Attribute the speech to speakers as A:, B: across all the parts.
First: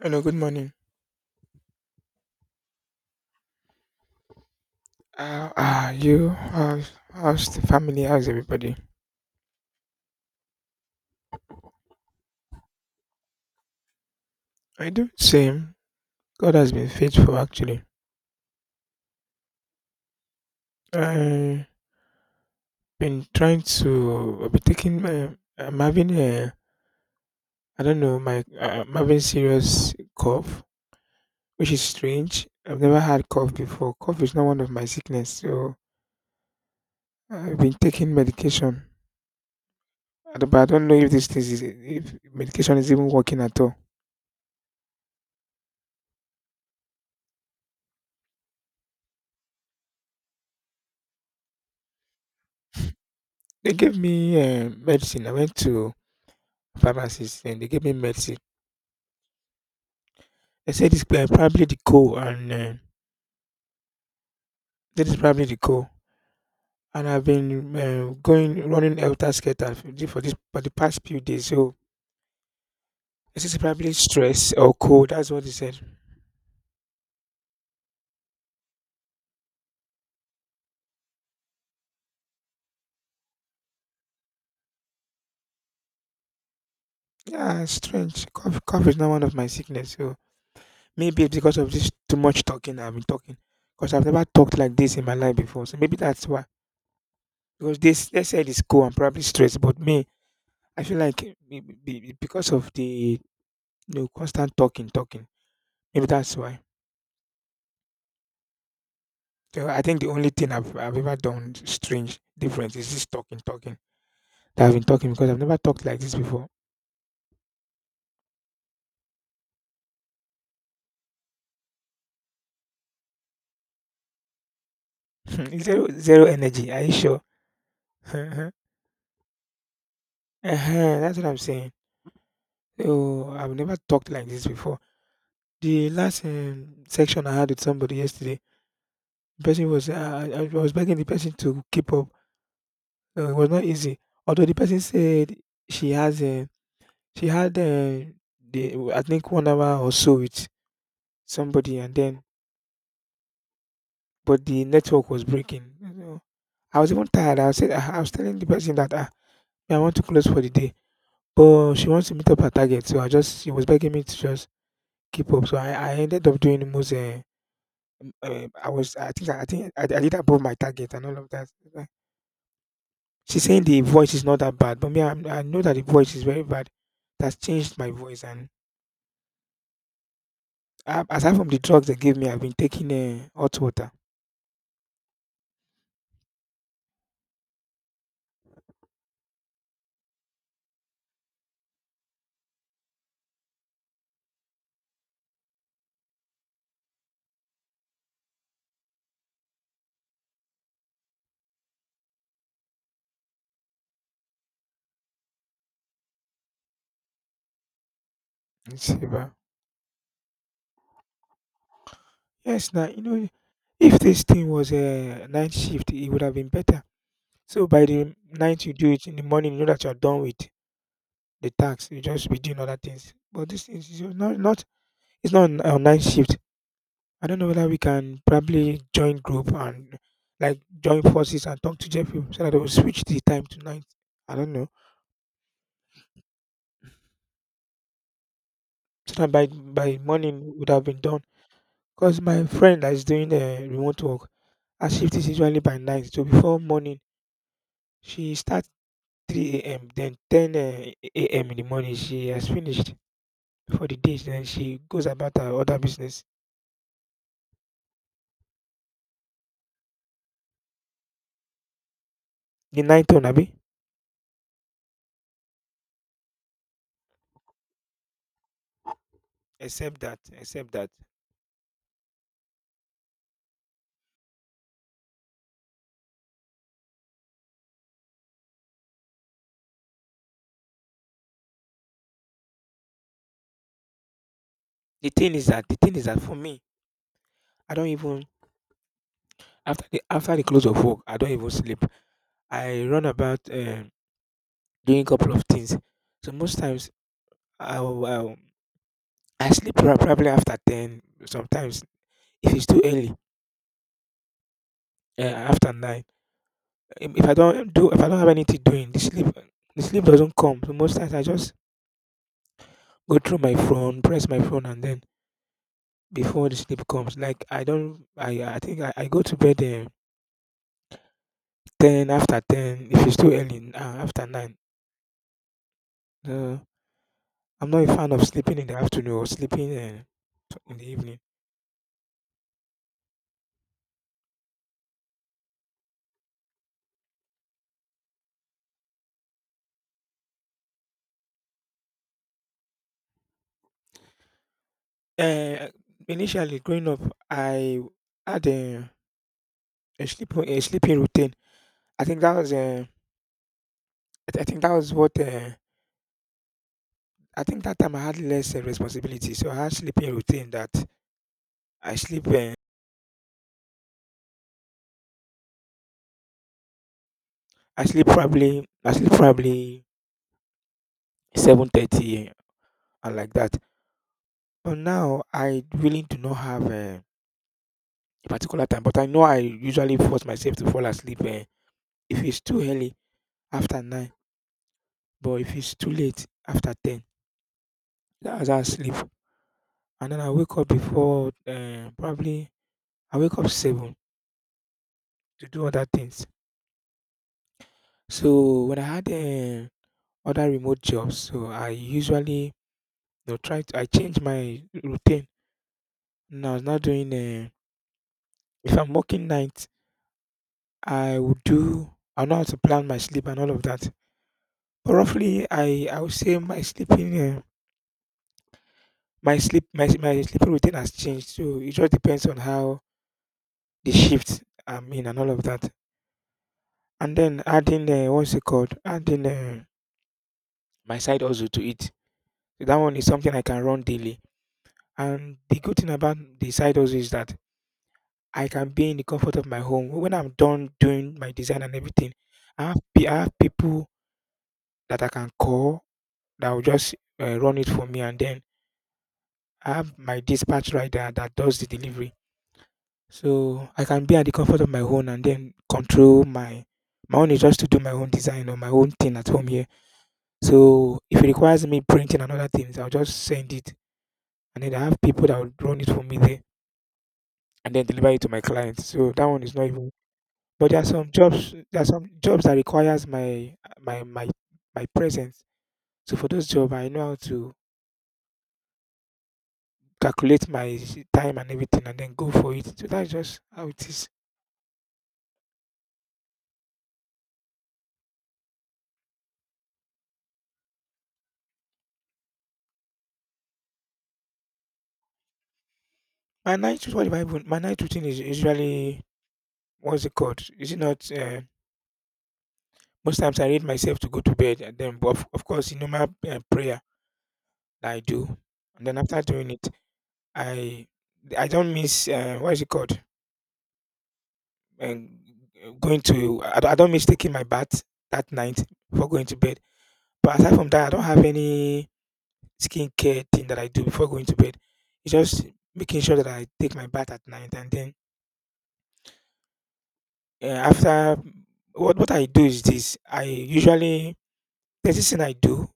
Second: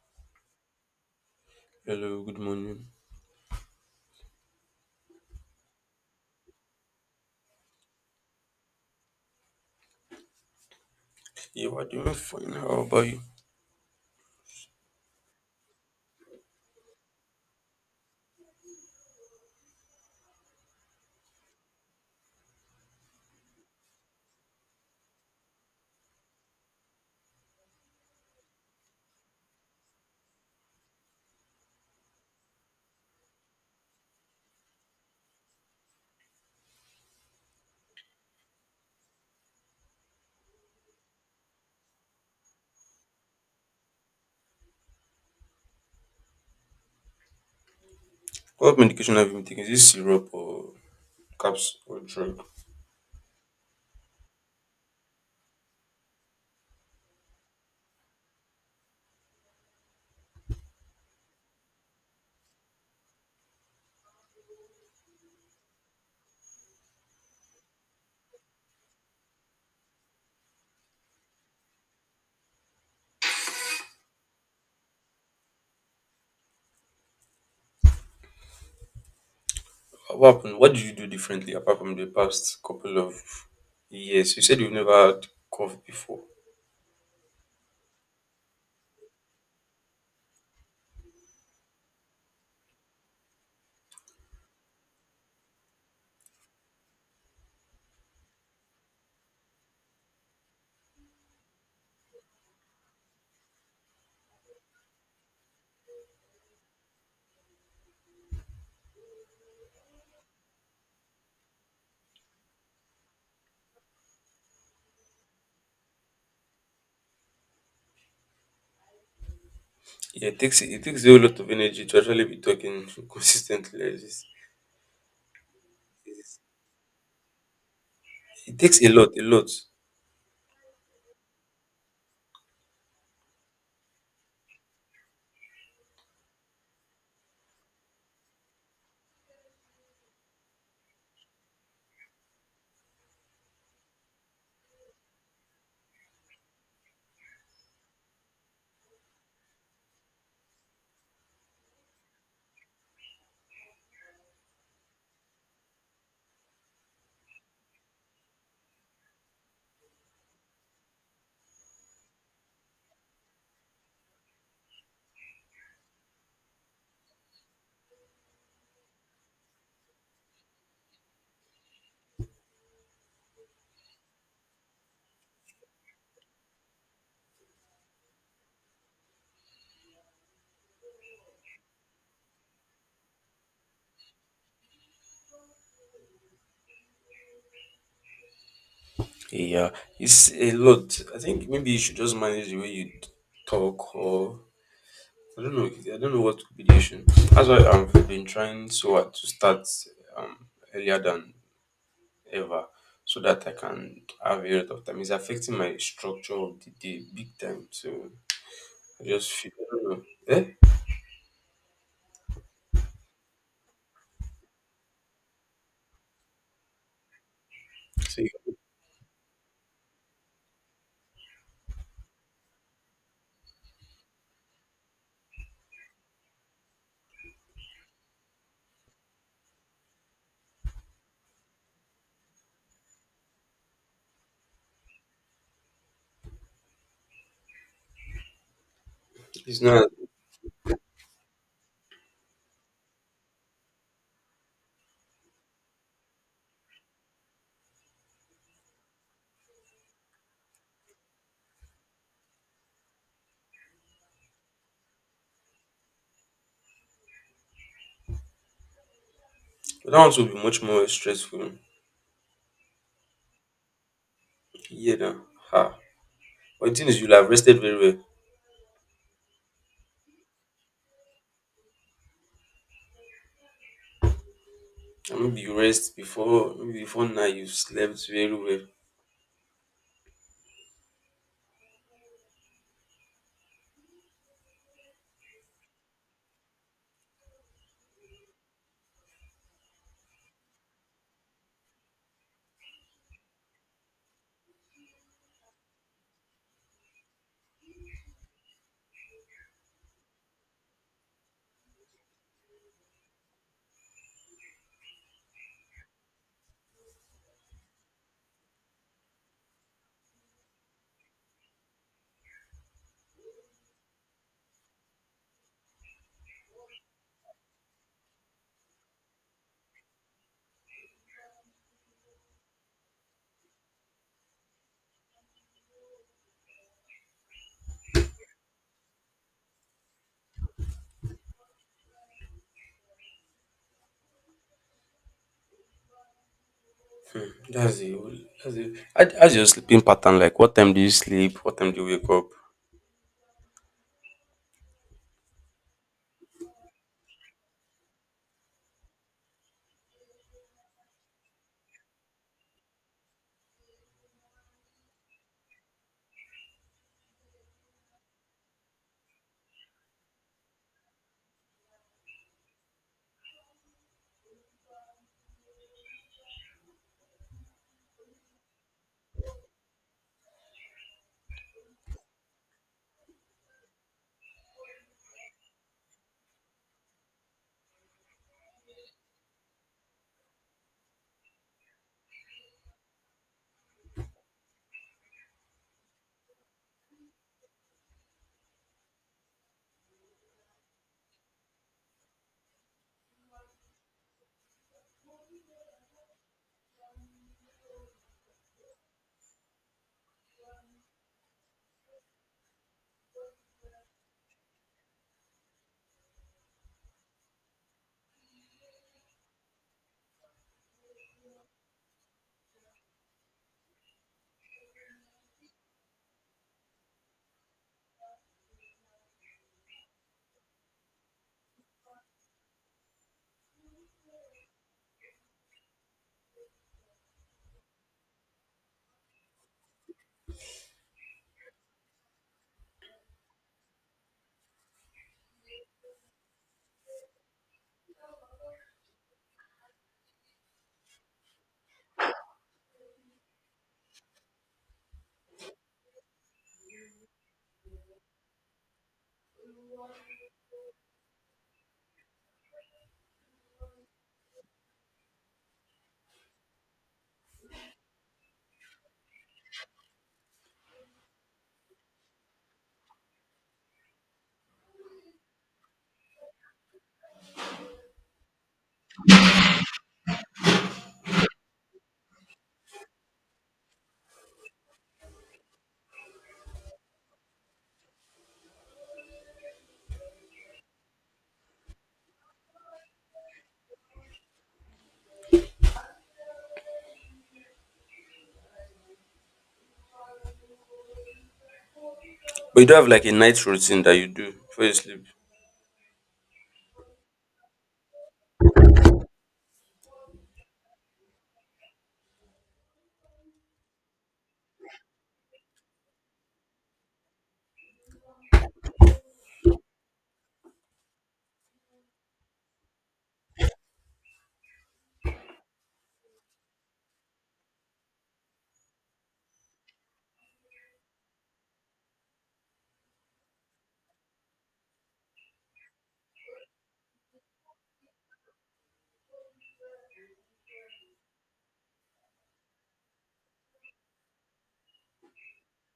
A: Hello, good morning.
B: Hello, good morning.
A: How are you? How's the family? How's everybody?
B: Yeah, we're doing fine. How about you?
A: I do the same. God has been faithful, actually. I've been trying to. I've been taking. I'm having a. I don't know. My. I'm having serious cough, which is strange. I've never had cough before. Cough is not one of my sickness, so I've been taking medication. I don't- But I don't know if this thing is if medication is even working at all.
B: What medication have you been taking? Is this syrup or caps or drug?
A: They gave me medicine. I went to pharmacist and they gave me medicine. They said probably the cold and this is probably the cold. And I've been going running helter skelter for this for the past few days. So this is probably stress or cold. That's what they said.
B: What happened? What did you do differently apart from the past couple of years? You said you've never had cough before.
A: Yeah, strange. Cough is not one of my sickness. So maybe it's because of this too much talking I've been talking. Because I've never talked like this in my life before. So maybe that's why. Because this they said it's cold and probably stress. But me, I feel like because of the constant talking. Maybe that's why. So I think the only thing I've ever done strange different is this talking that I've been talking because I've never talked like this before.
B: Yeah, it takes a whole lot of energy to actually be talking consistently like this.
A: Zero energy. Are you sure? uh
B: It takes a lot, a lot.
A: That's what I'm saying. So I've never talked like this before. The last section I had with somebody yesterday, the person was, uh, I was begging the person to keep up. It was not easy. Although the person said she has, uh, she had, uh, I think 1 hour or so with somebody and then but the network was breaking. I was even tired. I said I was telling the person that ah, me, I want to close for the day, but she wants to meet up her Target, so I just she was begging me to just keep up. So I ended up doing the most. I think I did above my target and all of that. Uh, She's saying the voice is not that bad, but me I know that the voice is very bad. That's changed my voice and aside from the drugs they gave me, I've been taking hot water.
B: Yeah, it's a lot. I think maybe you should just manage the way you talk or I don't know. I don't know what could be the issue. That's why I've been trying so hard to start um, earlier than ever, so that I can have a lot of time. It's affecting my structure of the day big time. So I
A: Saver.
B: just feel. I don't know. Eh?
A: Yes, now you know if this thing was a night shift, it would have been better. So by the
B: So
A: night you do it in the morning, you know that you are done with the tax. You just be doing other things. But this is not not it's not a night shift. I don't know whether we can probably join group and like join forces and talk to Jeffrey so that they will switch the time to night. I don't know. So that by
B: it's not.
A: morning would have been done. Because my friend that is doing remote work, her shift is usually by night. So before morning, she starts 3 a.m. Then 10 a.m. in the morning, she has finished for the day. Then she goes about her other business.
B: That one will be much more stressful.
A: The night turn, Abi.
B: Yeah. Now. Ha. But the thing is, you'll have rested very well.
A: Except that,
B: And maybe you rest before maybe before now you slept very well.
A: the thing is that for me, I don't even after the close of work, I don't even sleep. I run about doing a couple of things. So most times, I'll I sleep probably after 10, sometimes if it's too early, after 9. If I don't do if I don't have anything doing, the sleep doesn't come. So most times I just go through my phone, press my phone and then before the sleep comes. Like I don't I think I go to bed 10 after 10 if it's too early, after 9. Uh, I'm not a fan of sleeping in the afternoon or sleeping in the evening.
B: That's the whole. That's the. How's your sleeping pattern like? What time do you sleep? What time do you wake up?
A: Uh, initially growing up, I had a sleep a sleeping routine I think that was, uh, I think that was what, I think that time I had less responsibility. So I had sleeping routine that I sleep, I sleep probably 7:30 and like that. But now I really do not have a particular time, but I know I usually force myself to fall asleep if it's too early after 9, but if it's too late after 10, that's how I sleep. And then I wake up before, probably I wake up 7 to do other things. So when I had other remote jobs. So I usually you know, try to I change my routine. Now I was not doing if I'm working night, I would do I know how to plan my sleep and all of that. But roughly, I would say my sleeping my sleep my my sleeping routine has changed. So it just depends on how the shift I'm in and all of that. And then adding what's it called? Adding my side also to it. So that one is something I can run daily. And the good thing about the side also is that I can be in the comfort of my home. When I'm done doing my design and everything, I have, I have people that I can call that will just run it for me, and then I have my dispatch rider that does the delivery. So I can be at the comfort of my home and then control my own is just to do my own design or my own thing at home here. So if it requires me printing and other things, I'll just send it, and then I have people that will run it for me there and then deliver it to my clients. So that one is not even. But there are some jobs that requires my my my presence. So for those job, I know how to calculate time and everything, and then go for it. So that's just how it is.
B: But you do have like a night routine that you do before you sleep.
A: My night, what if I even, my night routine is usually what's it called? Is it not? Most times I read myself to go to bed, and then, of course, you know my prayer that I do, and then after doing it, I I don't miss what is it called? Um, going to I don't miss taking my bath that night before going to bed. But aside from that, I don't have any skincare thing that I do before going to bed. It's just making sure that I take my bath at night, and then after what I do is this: I usually there's this thing I do.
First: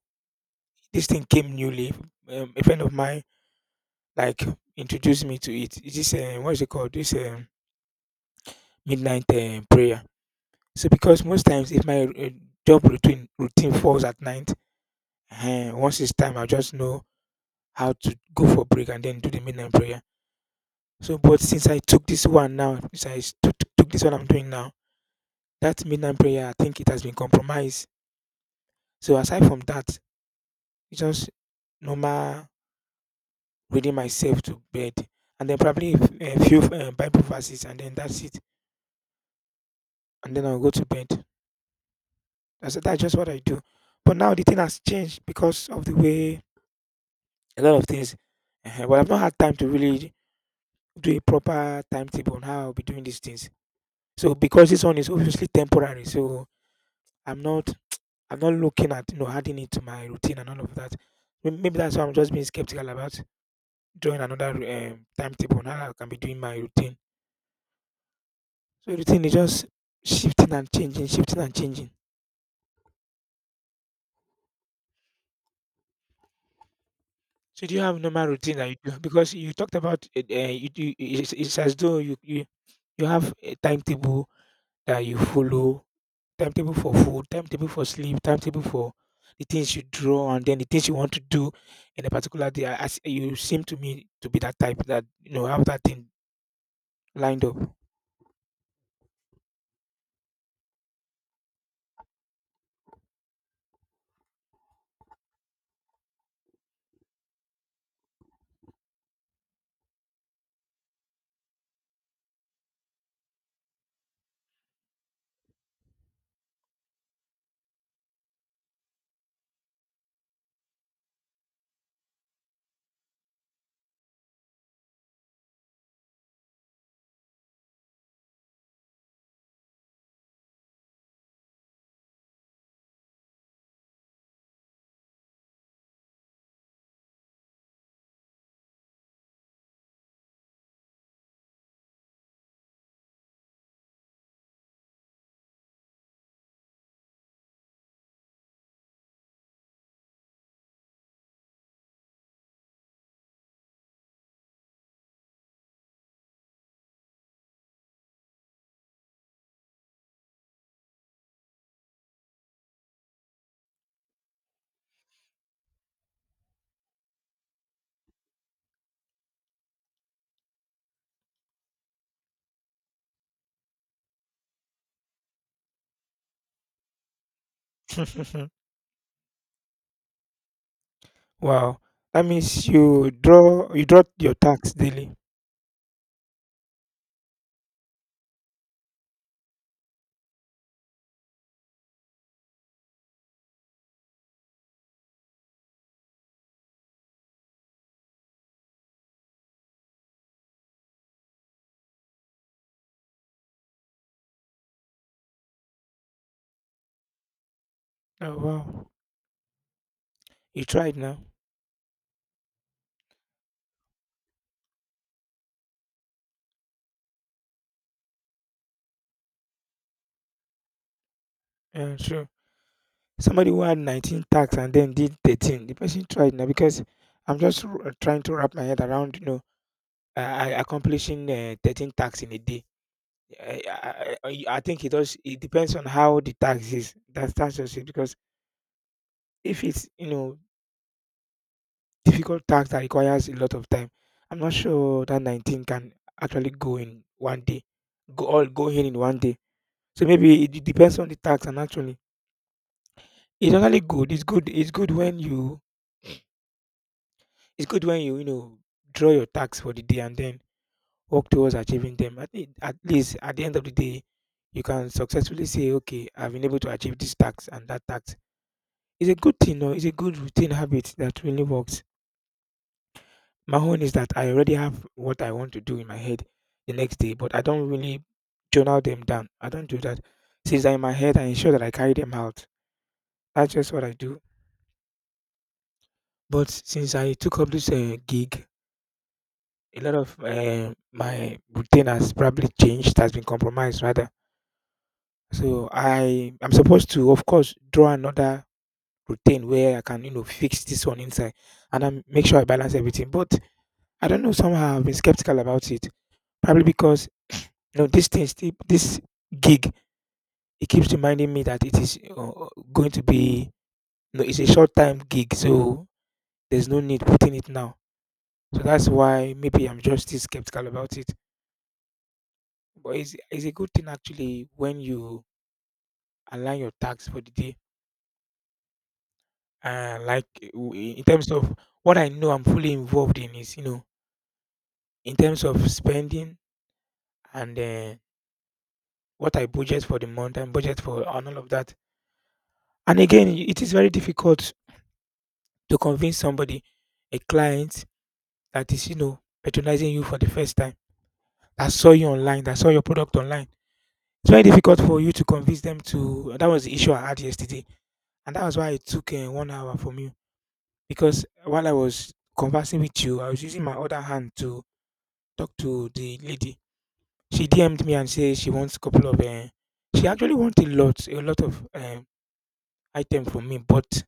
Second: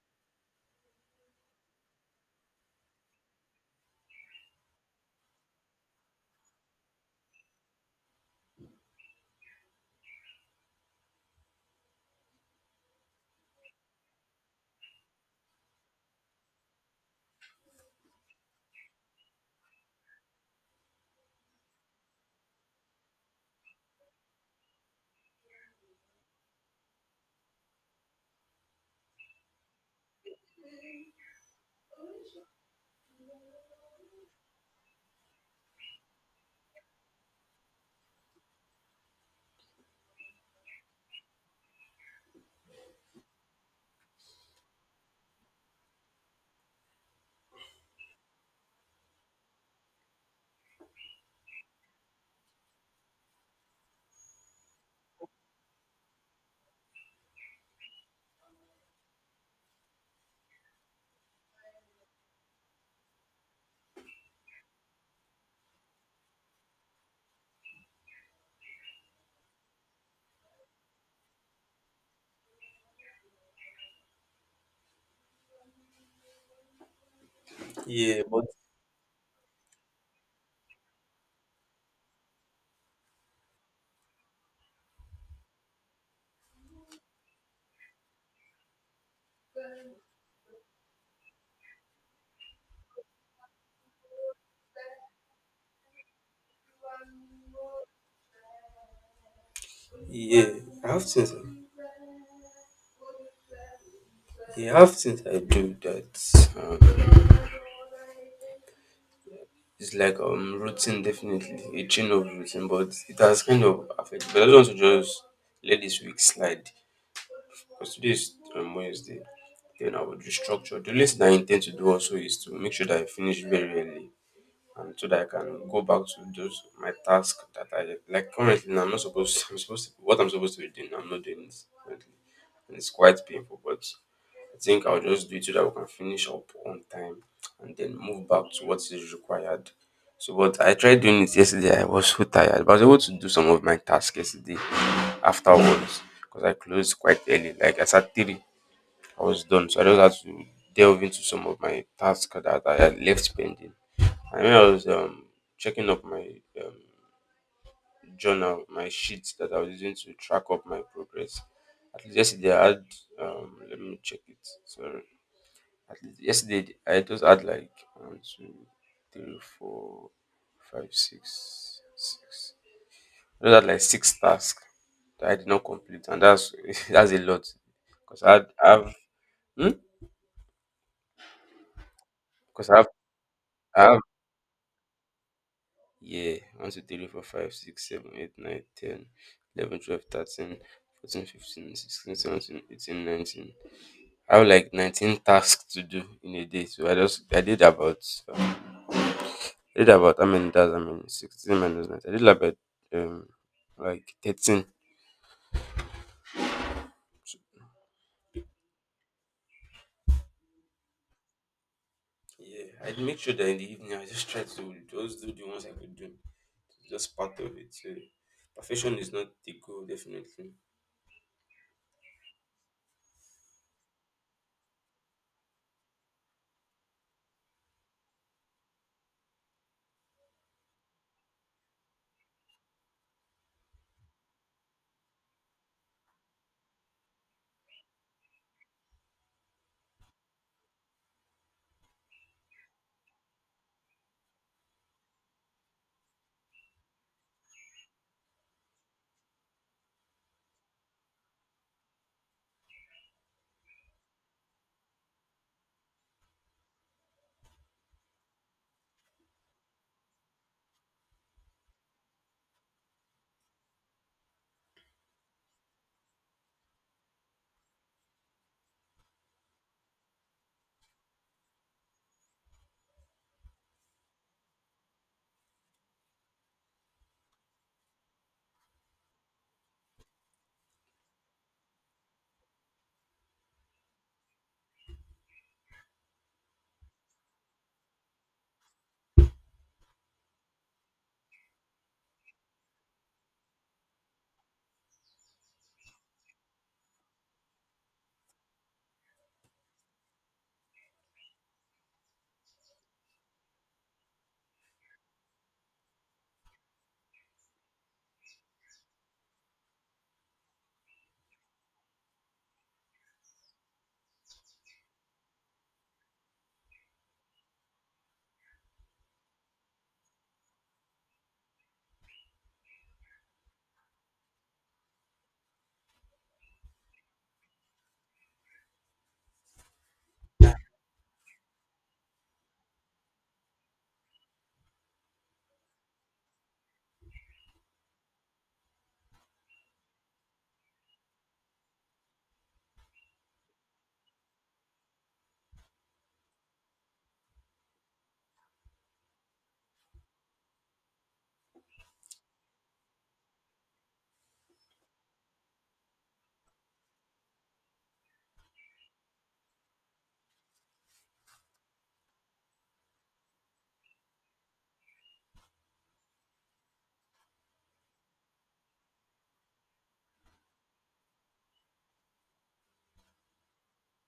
A: This thing came newly. A friend of mine like introduced me to it. It's this what is it called? This midnight prayer. So because most times if my job routine falls at night, once it's time, I just know how to go for break and then do the midnight prayer. So, but since I took this one now, since I took this one I'm doing now, that midnight prayer, I think it has been compromised. So, aside from that, it's just normal reading myself to bed, and then probably a few Bible verses, and then that's it, and then I'll go to bed. That's just what I do. But now the thing has changed because of the way a lot of things. Well, I've not had time to really do a proper timetable on how I'll be doing these things. So, because this one is obviously temporary, so I'm not I'm not looking at you know adding it to my routine and all of that. Maybe that's why I'm just being skeptical about doing another timetable. Now I can be doing my routine. So routine is just shifting and changing, shifting and changing. So do you have
B: Yeah,
A: normal
B: but
A: routine that you do? Because you talked about it, uh, it's as though you you have a timetable that you follow timetable for food, timetable for sleep, timetable for the things you draw, and then the things you want to do in a particular day. As you seem to me to be that type that you know have that thing lined up.
B: yeah, I have things. Yeah, I have things I do that is like routine, definitely a chain of routine, but it has kind of affected. But I don't want to just let this week slide because today is Wednesday. Then I would restructure. The only thing I intend to do also is to make sure that I finish very early, and so that I can go back to those my task that I like currently. Now I'm not supposed. I'm supposed to, what I'm supposed to be doing. I'm not doing it. And it's quite painful, but I think I'll just do it so that we can finish up on time and then move back to what is required. So, but I tried doing it yesterday. I was so tired, but I was able to do some of my tasks yesterday afterwards because I closed quite early. Like I said, three, I was done. So I just had to delve into some of my tasks that I had left pending. I remember I was checking up my um, journal, my sheet that I was using to track up my progress. At least yesterday I had let me check it. Sorry. At least yesterday I just had like one, two, three, four, five, six, six. I just had like six tasks that I did not complete, and that's that's a lot. Because I had I have hmm?
A: Wow, that means
B: Because I have, I
A: you
B: have
A: draw your tax daily.
B: yeah, 1 2 3 4 5 6 7 8 9 10 11 12 13 14 15 16 17 18 19. I have like 19 tasks to do in a day. So I just um, I did about how many tasks? I mean 16 minus 9. I did about um like 13. So,
A: Oh wow, you tried now.
B: yeah, I make sure that in the evening I just try to just do the ones I could do. Just part of it. So perfection is not the goal, definitely.
A: Yeah, sure. Somebody who had 19 tax and then did 13. The person tried now because I'm just trying to wrap my head around, you know, accomplishing 13 tax in a day. I think it does. It depends on how the tax is. That's just it. Because if it's difficult tax that requires a lot of time, I'm not sure that 19 can actually go in one day. Go in one day. So maybe it depends on the tax, and actually it's actually good. It's good when you draw your tax for the day and then work towards achieving them. At least at the end of the day, you can successfully say, "Okay, I've been able to achieve this tax and that tax." It's a good thing or it's a good routine habit that really works. My own is that I already have what I want to do in my head the next day, but I don't really journal them down. I don't do that. Since they're in my head, I ensure that I carry them out. That's just what I do. But since I took up this gig, a lot of my routine has probably changed, has been compromised rather. So I'm supposed to, of course, draw another routine where I can, you know, fix this one inside and I make sure I balance everything. But I don't know, somehow I've been skeptical about it. Probably because this thing, this gig, it keeps reminding me that it is going to be, it's a short time gig, so there's no need putting it now. So that's why maybe I'm just still skeptical about it. But it's a good thing actually when you align your tasks for the day. And like in terms of what I know I'm fully involved in is, in terms of spending and what I budget for the month and budget for and all of that. And again, it is very difficult to convince somebody, a client that is, patronizing you for the first time, that saw you online, that saw your product online. It's very difficult for you to convince them to. That was the issue I had yesterday. And that was why it took one hour from you because while I was conversing with you, I was using my other hand to talk to the lady. She DM'd me and said she wants a couple of. She actually wants a lot of item from me, but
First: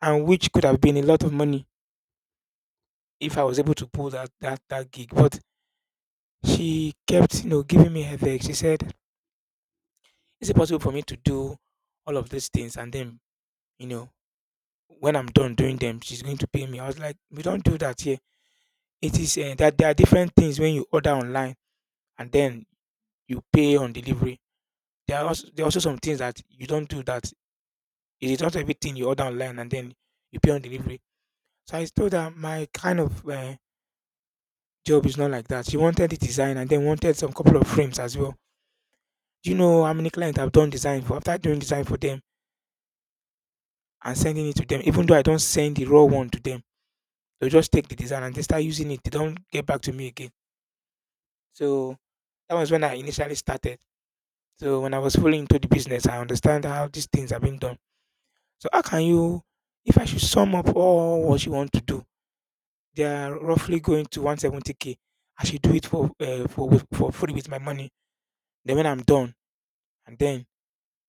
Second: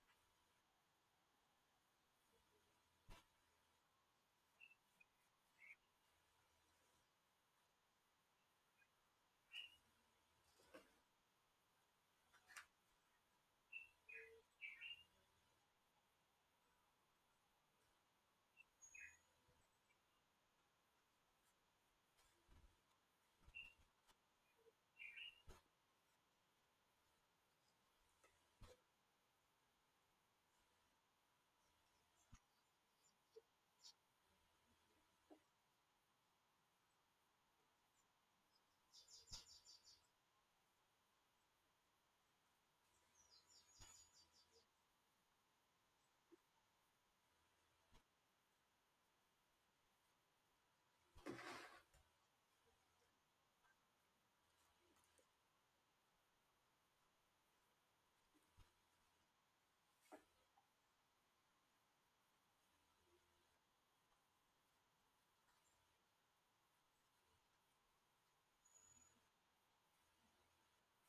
A: and which could have been a lot of money if I was able to pull that gig. But she kept giving me headache. She said, "Is it possible for me to do all of these things and then, you know, when I'm done doing them, she's going to pay me?" I was like, "We don't do that here." It is that there are different things when you order online and then you pay on delivery. There are also some things that you don't do that. It is not everything you order online and then you pay on delivery. So I told her my kind of job is not like that. She wanted the design and then wanted some couple of frames as well. Do you know how many clients I've done design for? After doing design for them and sending it to them, even though I don't send the raw one to them, they'll just take the design and they start using it. They don't get back to me again. So that was when I initially started. So when I was fully into the business, I understand how these things are being done. So how can you, if I should sum up all what you want to do, they are roughly going to 170K. I should do it for free with my money. Then when I'm done, and then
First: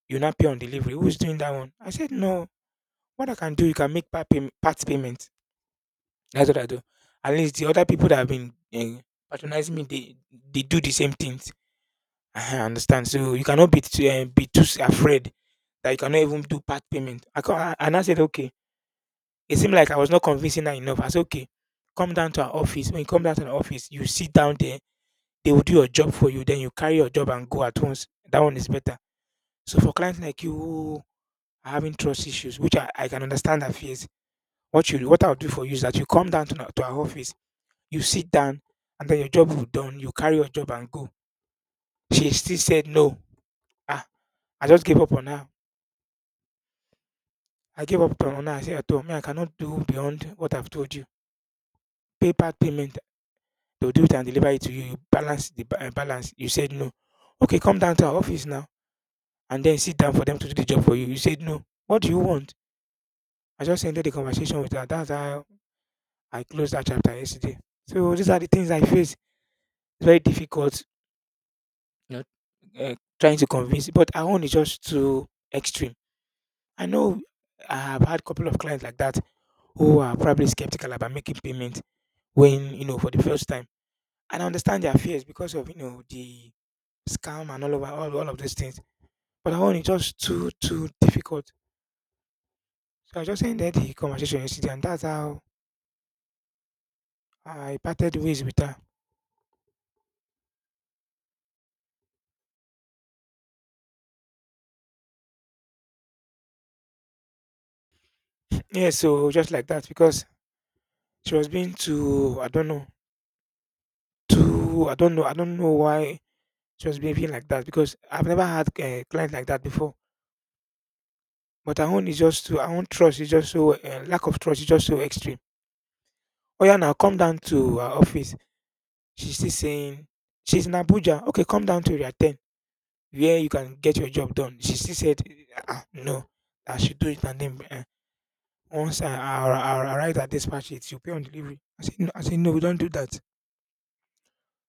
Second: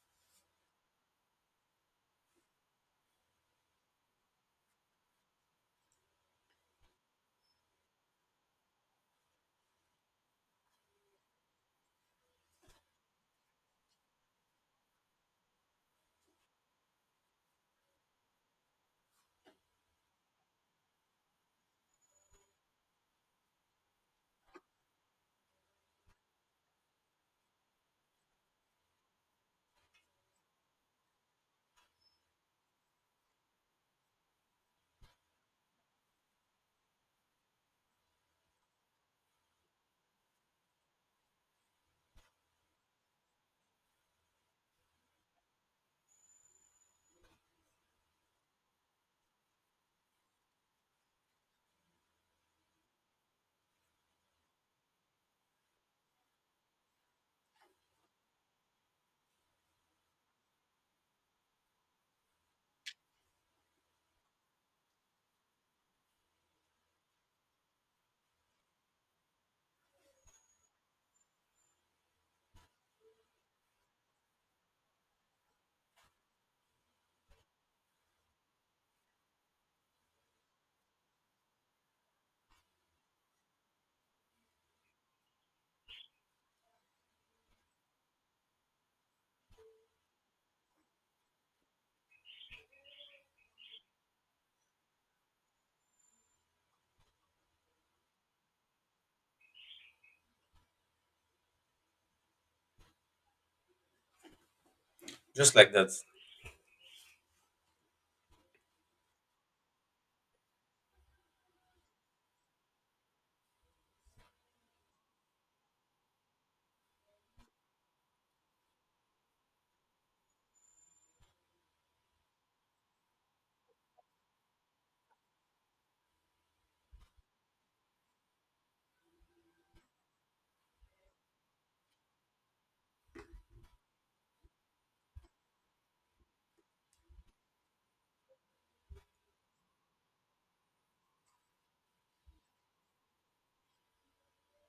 A: you not pay on delivery. Who's doing that one? I said no. What I can do, you can make part payment. That's what I do. At least the other people that have been patronizing me, they do the same things. Uh-huh, I understand. So you cannot be too afraid that you cannot even do part payment. And I said, okay. It seemed like I was not convincing her enough. I said, okay, come down to our office. When you come down to the office, you sit down there. They will do your job for you. Then you carry your job and go at once. That one is better. So for clients like you who are having trust issues, which I can understand their fears, what I'll do for you is that you come down to our office, you sit down, and then your job will be done. You carry your job and go. She still said no. Ah, I just gave up on her. I gave up on her. I said, I told me I cannot do beyond what I've told you. PayPal payment, they'll do it and deliver it to you. You balance the balance. You said no. Okay, come down to our office now and then sit down for them to do the job for you. You said no. What do you want? I just ended the conversation with her. That's how I closed that chapter yesterday. So these are the things I face. It's very difficult, you know, trying to convince. But our own is just too extreme. I know I have had a couple of clients like that who are probably skeptical about making payment when for the first time and I understand their fears because of the scam and all of those things. But that one is just too difficult. So I just ended the conversation yesterday, and that's how I parted ways with her.
B: Just like that.
A: Yeah, so just like that because she was being too, I don't know, too, I don't know, I don't know why she was behaving like that because I've never had a client like that before. But her own is just too, her own trust is just so, lack of trust is just so extreme. Oh yeah, now come down to our office. She's still saying she's in Abuja. Okay, come down to area 10 where you can get your job done. She still said, ah, no, I should do it. And then once I arrive at dispatch, it, you pay on delivery. I said, no, we don't do that.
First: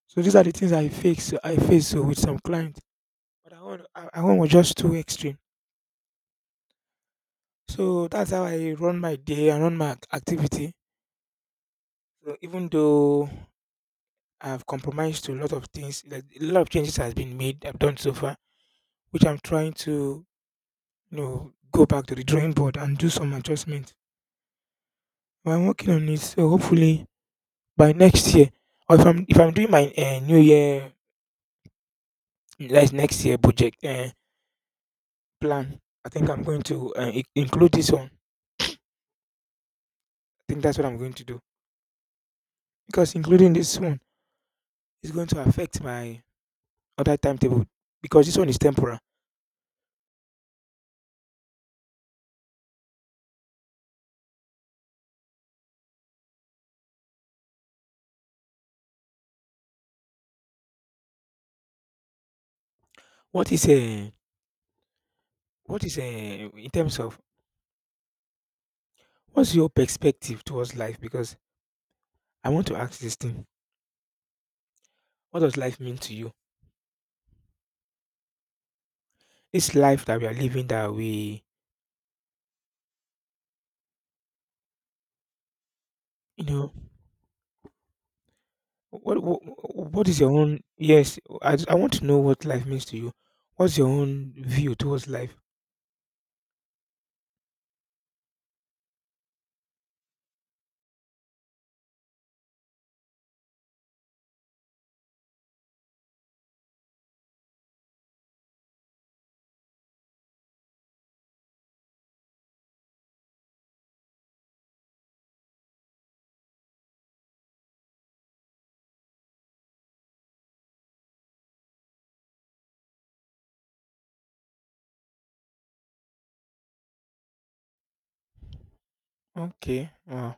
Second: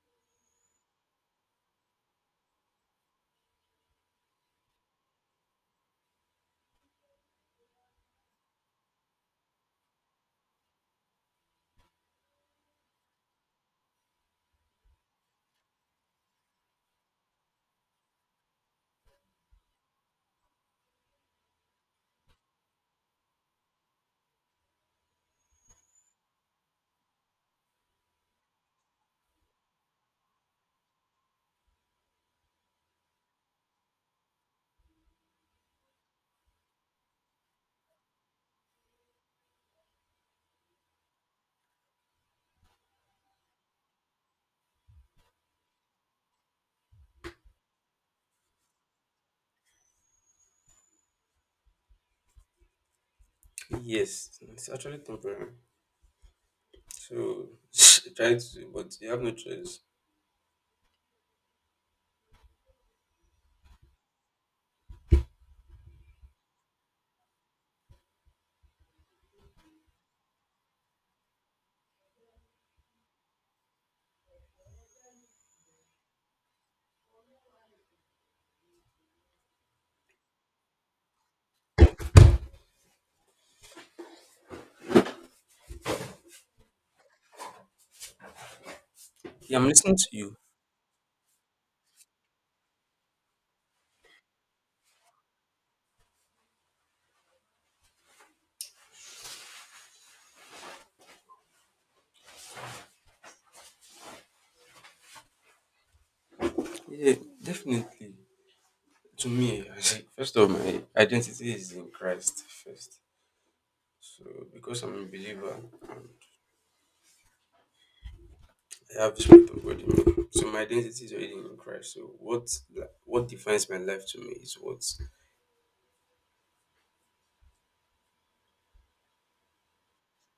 A: So these are the things I face, so I face with some clients. But I want was just too extreme. So that's how I run my day and run my activity. So even though I've compromised to a lot of things, like, a lot of changes has been made, I've done so far, which I'm trying to go back to the drawing board and do some adjustment. But I'm working on it, so hopefully by next year, or if I'm doing my new year like next year project plan, I think I'm going to include this one. I think that's what I'm going to do because including this one is going to affect my other timetable because this one is temporal.
B: Yes, it's actually temporary. So try to, but you have no choice.
A: What is a what is a in terms of what's your perspective towards life? Because I want to ask this thing: What does life mean to you? This life that we are living, that we, you know What
B: Yeah, I'm
A: what
B: listening
A: what
B: to
A: is your
B: you.
A: own? Yes, I want to know what life means to you. What's your own view towards life?
B: Yeah, definitely. To me, I, first of my identity is in Christ first. So because I'm a believer and I have the spirit of God in me, so my identity is already in Christ. So what defines my life to me is what
A: Okay, wow.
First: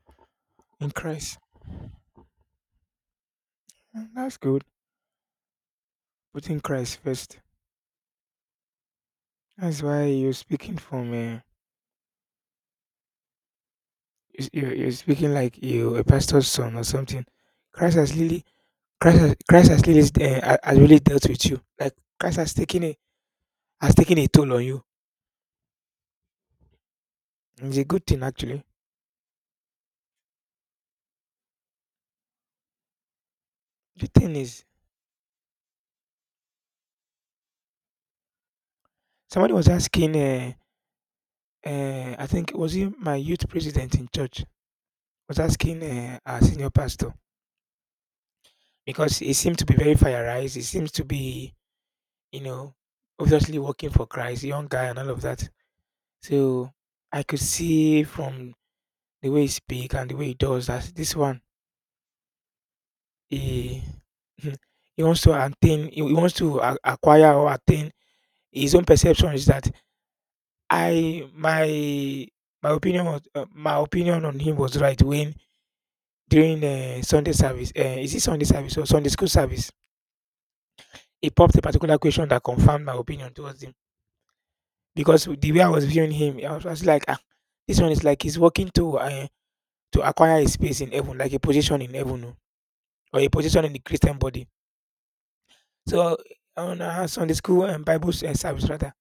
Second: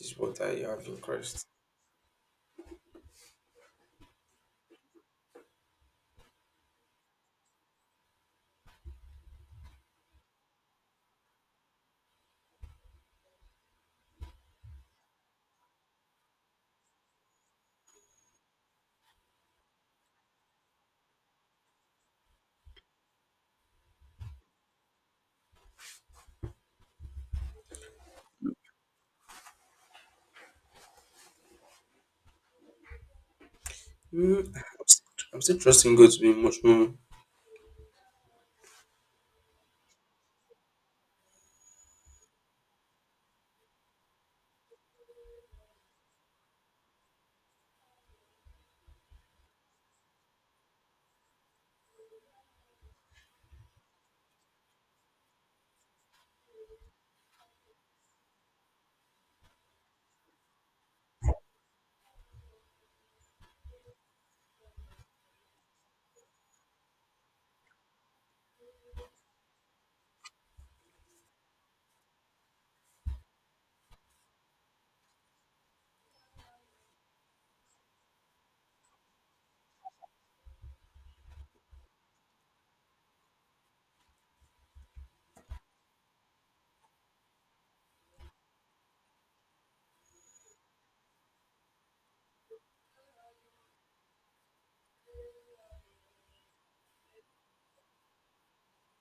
B: is what I have
A: In
B: in
A: Christ.
B: Christ.
A: Mm, that's good. Put in Christ first. That's why you're speaking like you a pastor's son or something. Christ has really Christ has really dealt with you. Like Christ has taken a toll on you. It's a good thing actually. The thing
B: Mm,
A: is,
B: I'm, still, I'm still trusting God to be much more.
A: somebody was asking. I think was he my youth president in church was asking our senior pastor because he seemed to be very fireized. He seems to be, you know, obviously working for Christ, young guy and all of that. So I could see from the way he speak and the way he does that this one he he wants to attain he wants to acquire or attain his own perception is that I my my opinion was, my opinion on him was right when during Sunday service, is it Sunday service or Sunday school service, he popped a particular question that confirmed my opinion towards him. Because the way I was viewing him, I was like, ah, this one is like he's working to acquire a space in heaven, like a position in heaven oh, or a position in the Christian body. So on Sunday school and Bible service rather,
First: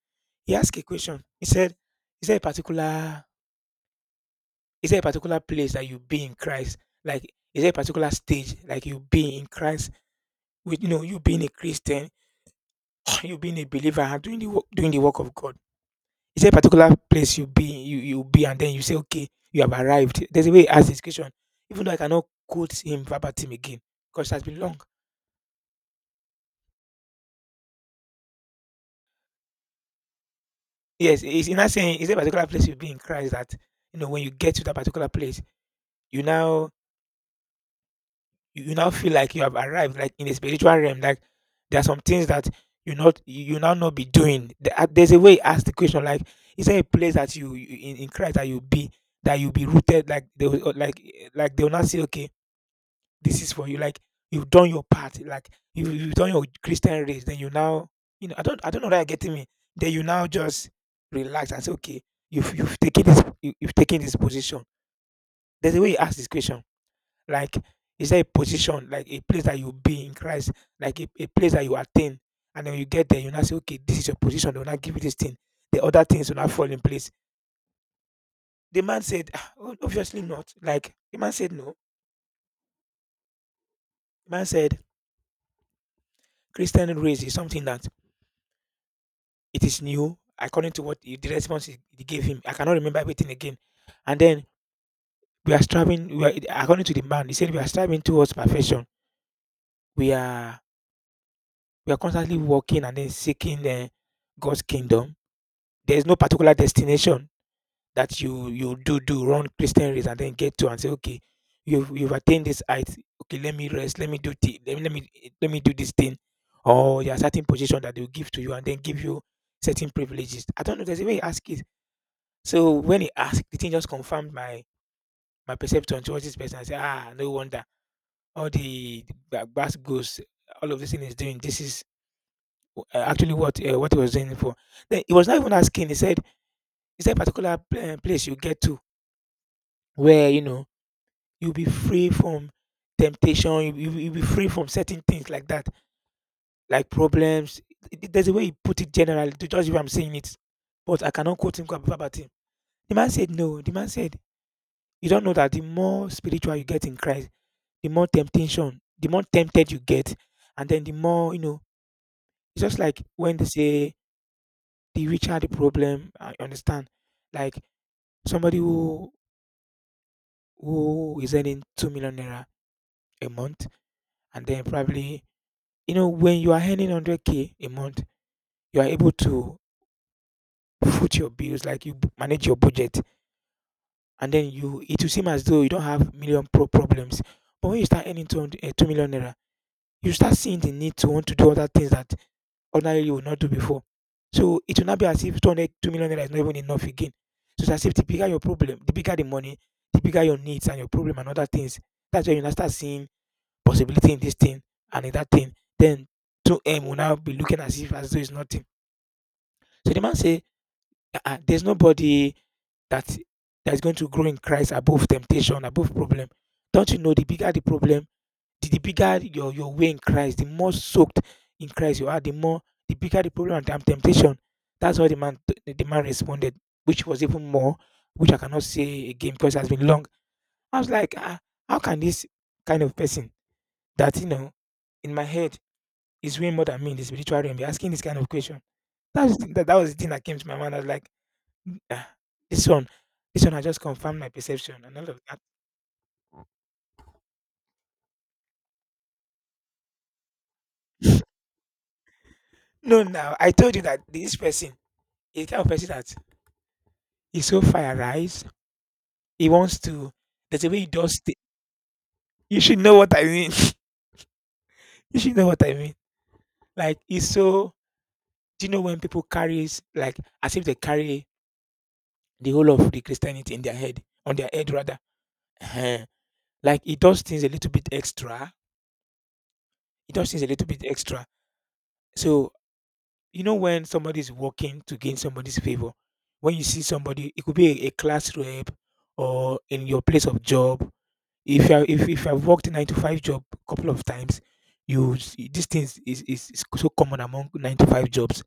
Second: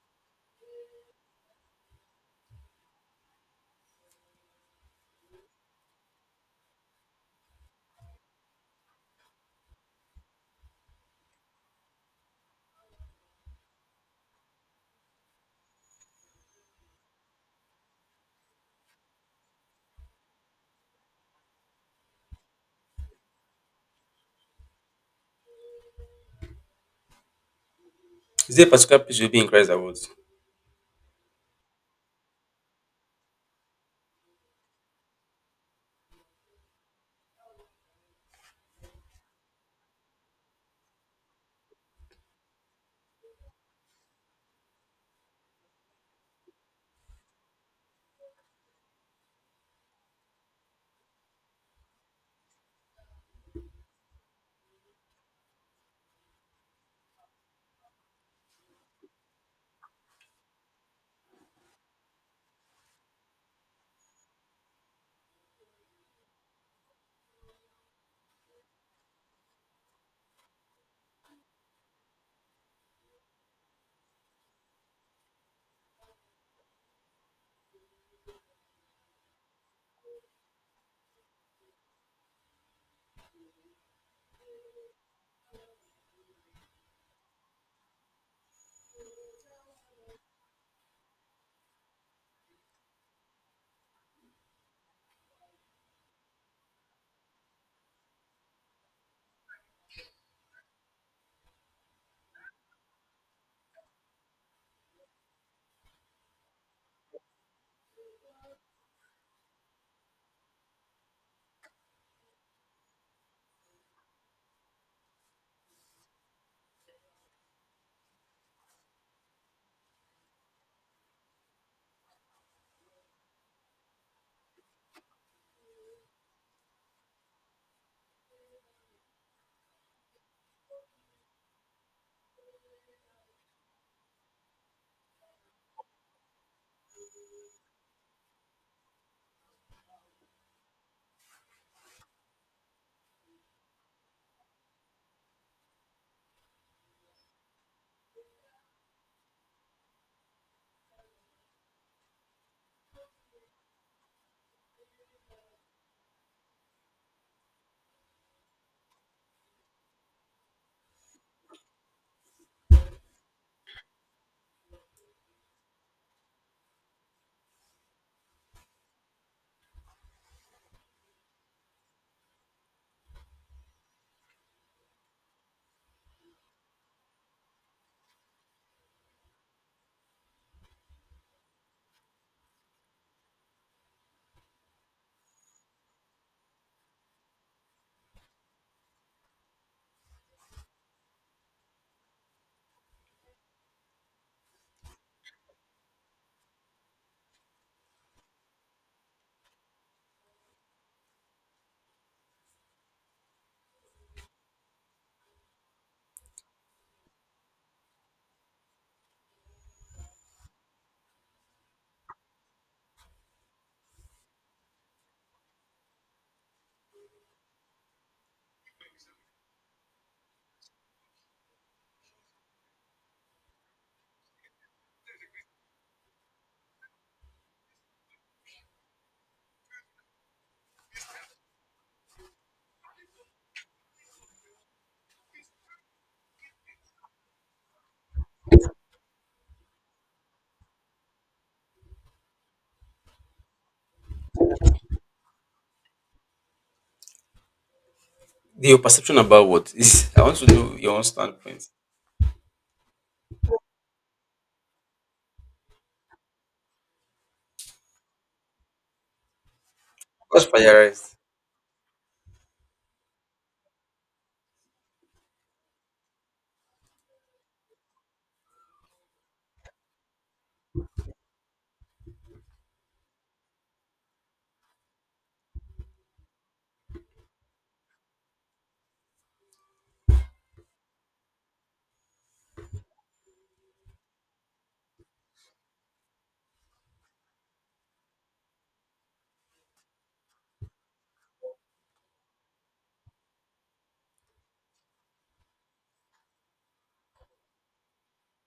A: he asked a question. He said, "Is there a particular, is there a particular place that you be in Christ? Like is there a particular stage like you be in Christ with, you know, you being a Christian, you being a believer and doing the work, doing the work of God? Is a particular place you be, you be, and then you say, okay, you have arrived." There's a way he asked this question, even though I cannot quote him verbatim again, because it has been long.
B: Is there a particular place you'll be in Christ about?
A: Yes, he's not saying, "Is a particular place you be in Christ that, you know, when you get to that particular place, you now you now feel like you have arrived, like in a spiritual realm, like there are some things that you now not be doing." There's a way he asked the question, like, "Is there a place that you in Christ that you be, that you be rooted?" Like they will not say, "Okay, this is for you. Like you've done your part. Like you've done your Christian race. Then you now, you know, I don't know that you're getting me. Then you now just relax and say, okay, you've taken this, you've taken this position." There's a way you ask this question. Like, is there a position, like a place that you'll be in Christ, like a place that you attain, and then you get there, you now say, okay, this is your position. They will not give you this thing. The other things will not fall in place. The man said, "Ah, obviously not." Like the man said, no. The man said, Christian race is something that, it is new according to what the response he gave him. I cannot remember everything again. And then we are striving. We are, according to the man, he said we are striving towards perfection. We are, we are constantly working and then seeking God's kingdom. There is no particular destination that you do do run Christian race and then get to and say, okay, you've attained this height. Okay, let me rest. Let me do thi- let me let me let me do this thing. Or there are certain position that they will give to you and then give you certain privileges. I don't know. There's a way you ask it. So when he asked, the thing just confirmed my my perception towards this person. I said, ah, no wonder all the bass goes, all of this thing is doing. This is actually what he was doing it for. Then he was not even asking. He said, is there a particular place you get to where you know you'll be free from temptation, you'll be free from certain things like that, like problems. There's a way he put it generally to judge if I'm saying it, but I cannot quote him verbatim. The man said no. The man said, you don't know that the more spiritual you get in Christ the more temptation, the more tempted you get, and then the more you know. It's just like when they say the richer the problem. I understand. Like somebody who is earning 2 million naira a month, and then probably you know when you are earning 100K a month, you are able to foot your bills, like manage your budget, and then you, it will seem as though you don't have million pro problems. But when you start earning 200, 2 million naira, you start seeing the need to want to do other things that ordinarily you would not do before. So it will not be as if 200, 2 million naira is not even enough again. So it's as if the bigger your problem, the bigger the money, the bigger your needs and your problem and other things. That's where you now start seeing possibility in this thing and in that thing. Then 2M will now be looking as if as though it's nothing. So the man say, there's nobody that is going to grow in Christ above temptation, above problem. Don't you know the bigger the problem, the bigger your way in Christ, the more soaked in Christ you are, the more the bigger the problem and temptation. That's how the man responded, which was even more, which I cannot say again because it has been long. I was like, ah, how can this kind of person that, you know, in my head is way more than me in the spiritual realm be asking this kind of question? That was the that was the thing that came to my mind. I was like, ah, this one, this one, has just confirmed my perception and all of that.
B: Your perception about what is? I want to know your own standpoint.
A: No, now I told you that this person is the kind of person that is so fire, right? He wants to,
B: What's for
A: there's a way he
B: your eyes?
A: does you should know what I mean. You should know what I mean. Like he's so, do you know when people carries like as if they carry the whole of the Christianity in their head, on their head rather. Ehen. Like he does things a little bit extra. He does things a little bit extra. So you know when somebody is working to gain somebody's favor, when you see somebody, it could be a class rep or in your place of job. If I've worked nine to five job a couple of times, these things is so common among nine to five jobs.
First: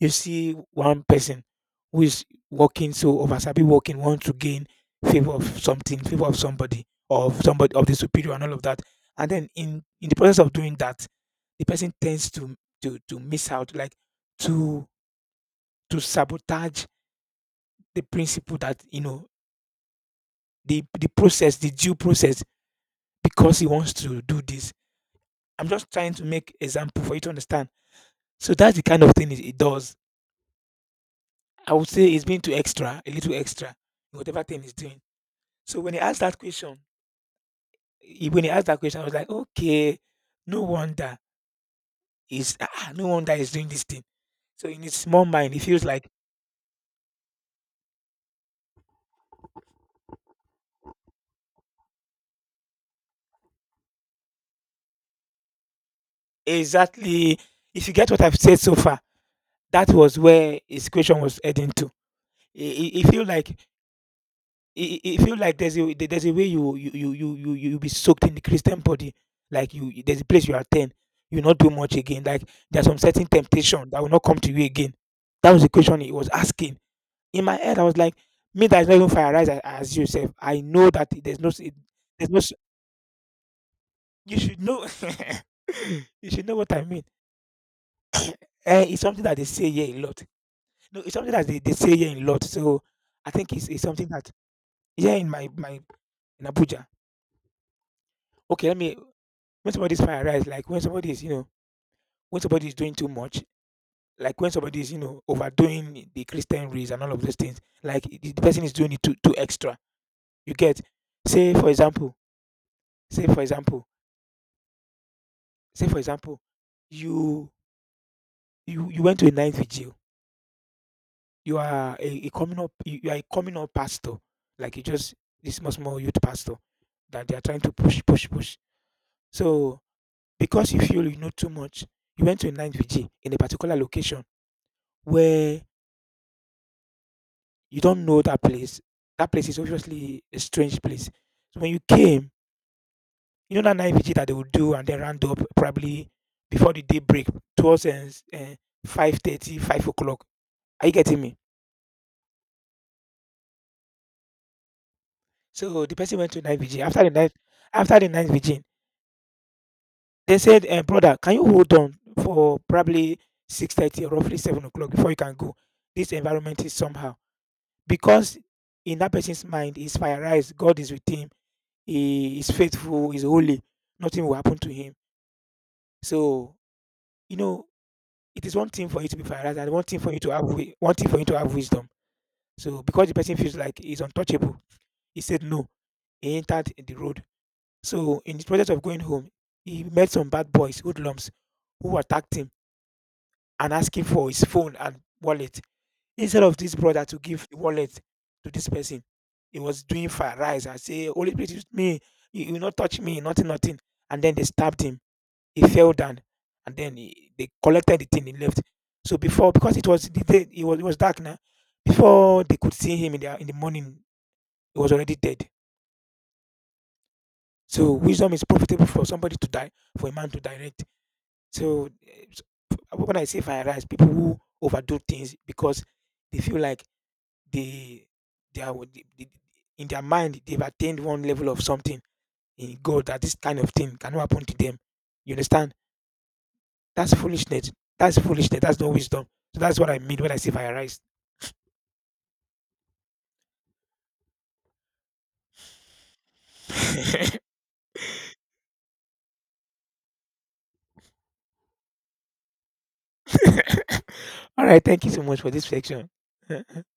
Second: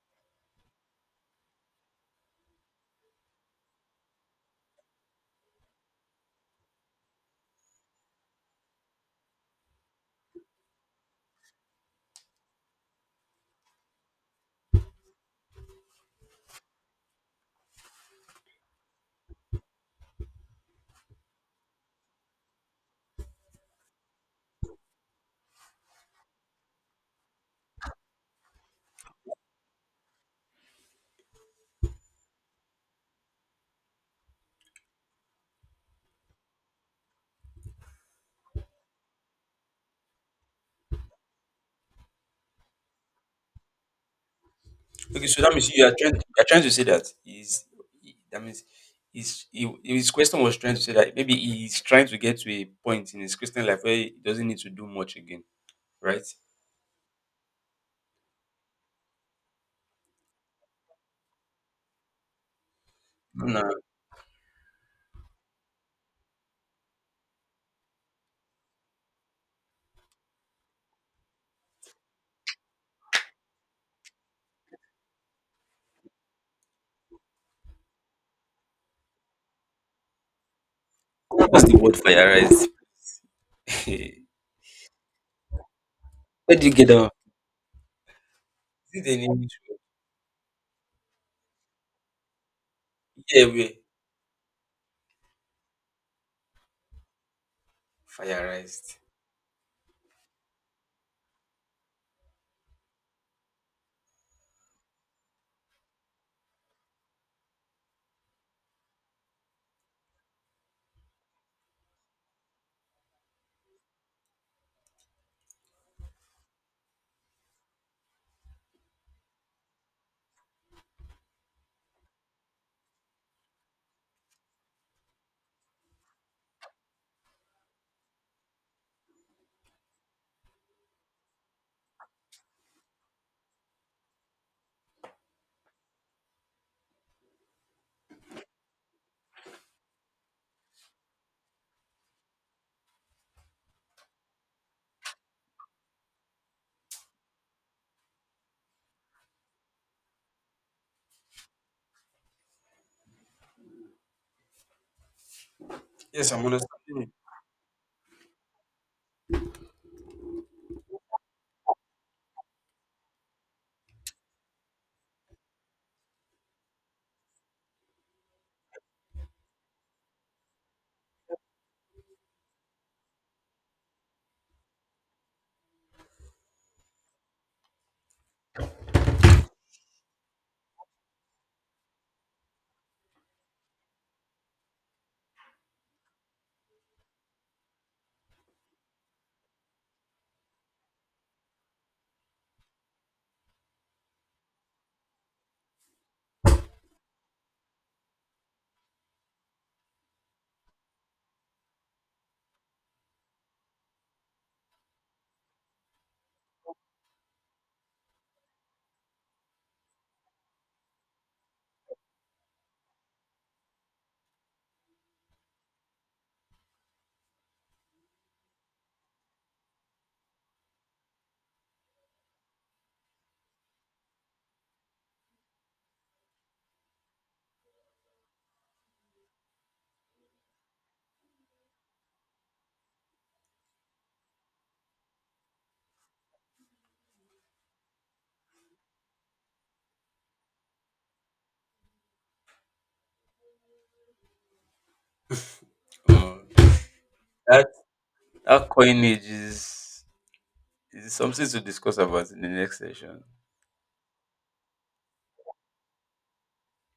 A: You see one person who is working so over, oversabby working want to gain favor of something, favor of somebody, of somebody of the superior and all of that. And then in the process of doing that, the person tends to to miss out, like to to sabotage the principle that, you know, the process, the due process, because he wants to do this. I'm just trying to make example for you to understand. So that's the kind of thing it does. I would say it's being too extra, a little extra, in whatever thing he's doing. So when he asked that question, when he asked that question, I was like, okay, no wonder is ah, no wonder he's doing this thing. So in his small
B: Okay, so
A: mind,
B: that
A: he
B: means
A: feels
B: you are
A: like,
B: trying you are trying to say that means his question was trying to say that maybe he's trying to get to a point in his Christian life where he doesn't need to do much again, right?
A: exactly. If you get what I've said so far, that was where his question was heading to. He feel like
B: Now,
A: it it feel like there's a, there's a way you be soaked in the Christian body. Like you- there's a place you attend, you not do much again. Like there's some certain temptation that will not come to you again. That was the question he was asking. In my head, I was like, me that is not even fire rise as yourself. I know that there's no
B: what's the word
A: there's no
B: fireized?
A: you should know you should know
B: Where do
A: what
B: you
A: I
B: get
A: mean.
B: that?
A: Eh, it's
B: Is it the
A: something that they
B: name?
A: say here a lot. No, it's something that they say here a lot. So I
B: Yeah,
A: think
B: we
A: it's something that yeah in my in Abuja. Okay, let
B: fireized.
A: me, when somebody's fire rise, like when somebody is, you know, when somebody is doing too much, like when somebody is, you know, overdoing the Christian race and all of those things, like the person is doing it too extra. You get, say for example, say for example, say for example, you you went to a night vigil. You are a coming up, you are a coming up pastor, like you just this small small youth pastor that they are trying to push push. So because you feel you know too much, you went to a night vigil in a particular location where you don't know that place. That place is obviously a strange place. So when you came, you know that night vigil that they would do and then round up probably before the day break towards o'clock. Are you getting me? So the person went
B: Yes,
A: to
B: I'm
A: night vigil.
B: understanding.
A: After the night vigil, they said, eh, brother, can you hold on for probably 6:30 or roughly 7 o'clock before you can go? This environment is somehow. Because in that person's mind, he's fireized. God is with him. He is faithful, he's holy, nothing will happen to him. So, you know, it is one thing for you to be paralyzed and one thing for you to have one thing for you to have wisdom. So because the person feels like he's untouchable, he said no. He entered the road. So in the process of going home, he met some bad boys, hoodlums, who attacked him and asked him for his phone and wallet. Instead of this brother to give the wallet to this person, he was doing fire rise and say, Holy Spirit, use me, you will not touch me, nothing, nothing. And then they stabbed him. He fell down and then they collected the thing, he left. So before, because it was the day, it was dark now, before they could see him in in the morning, he was already dead. So wisdom is profitable for somebody to die, for a man to direct. So when I say rise, people who overdo things because they feel like they, they, in their mind, they've attained one level of something in God that this kind of thing cannot happen to them. You understand? That's foolishness. That's foolishness. That's no wisdom. So that's what I mean when I say fireized.
B: Uh, that that coinage is something to discuss about in the next session.
A: All right. Thank you so much for this section.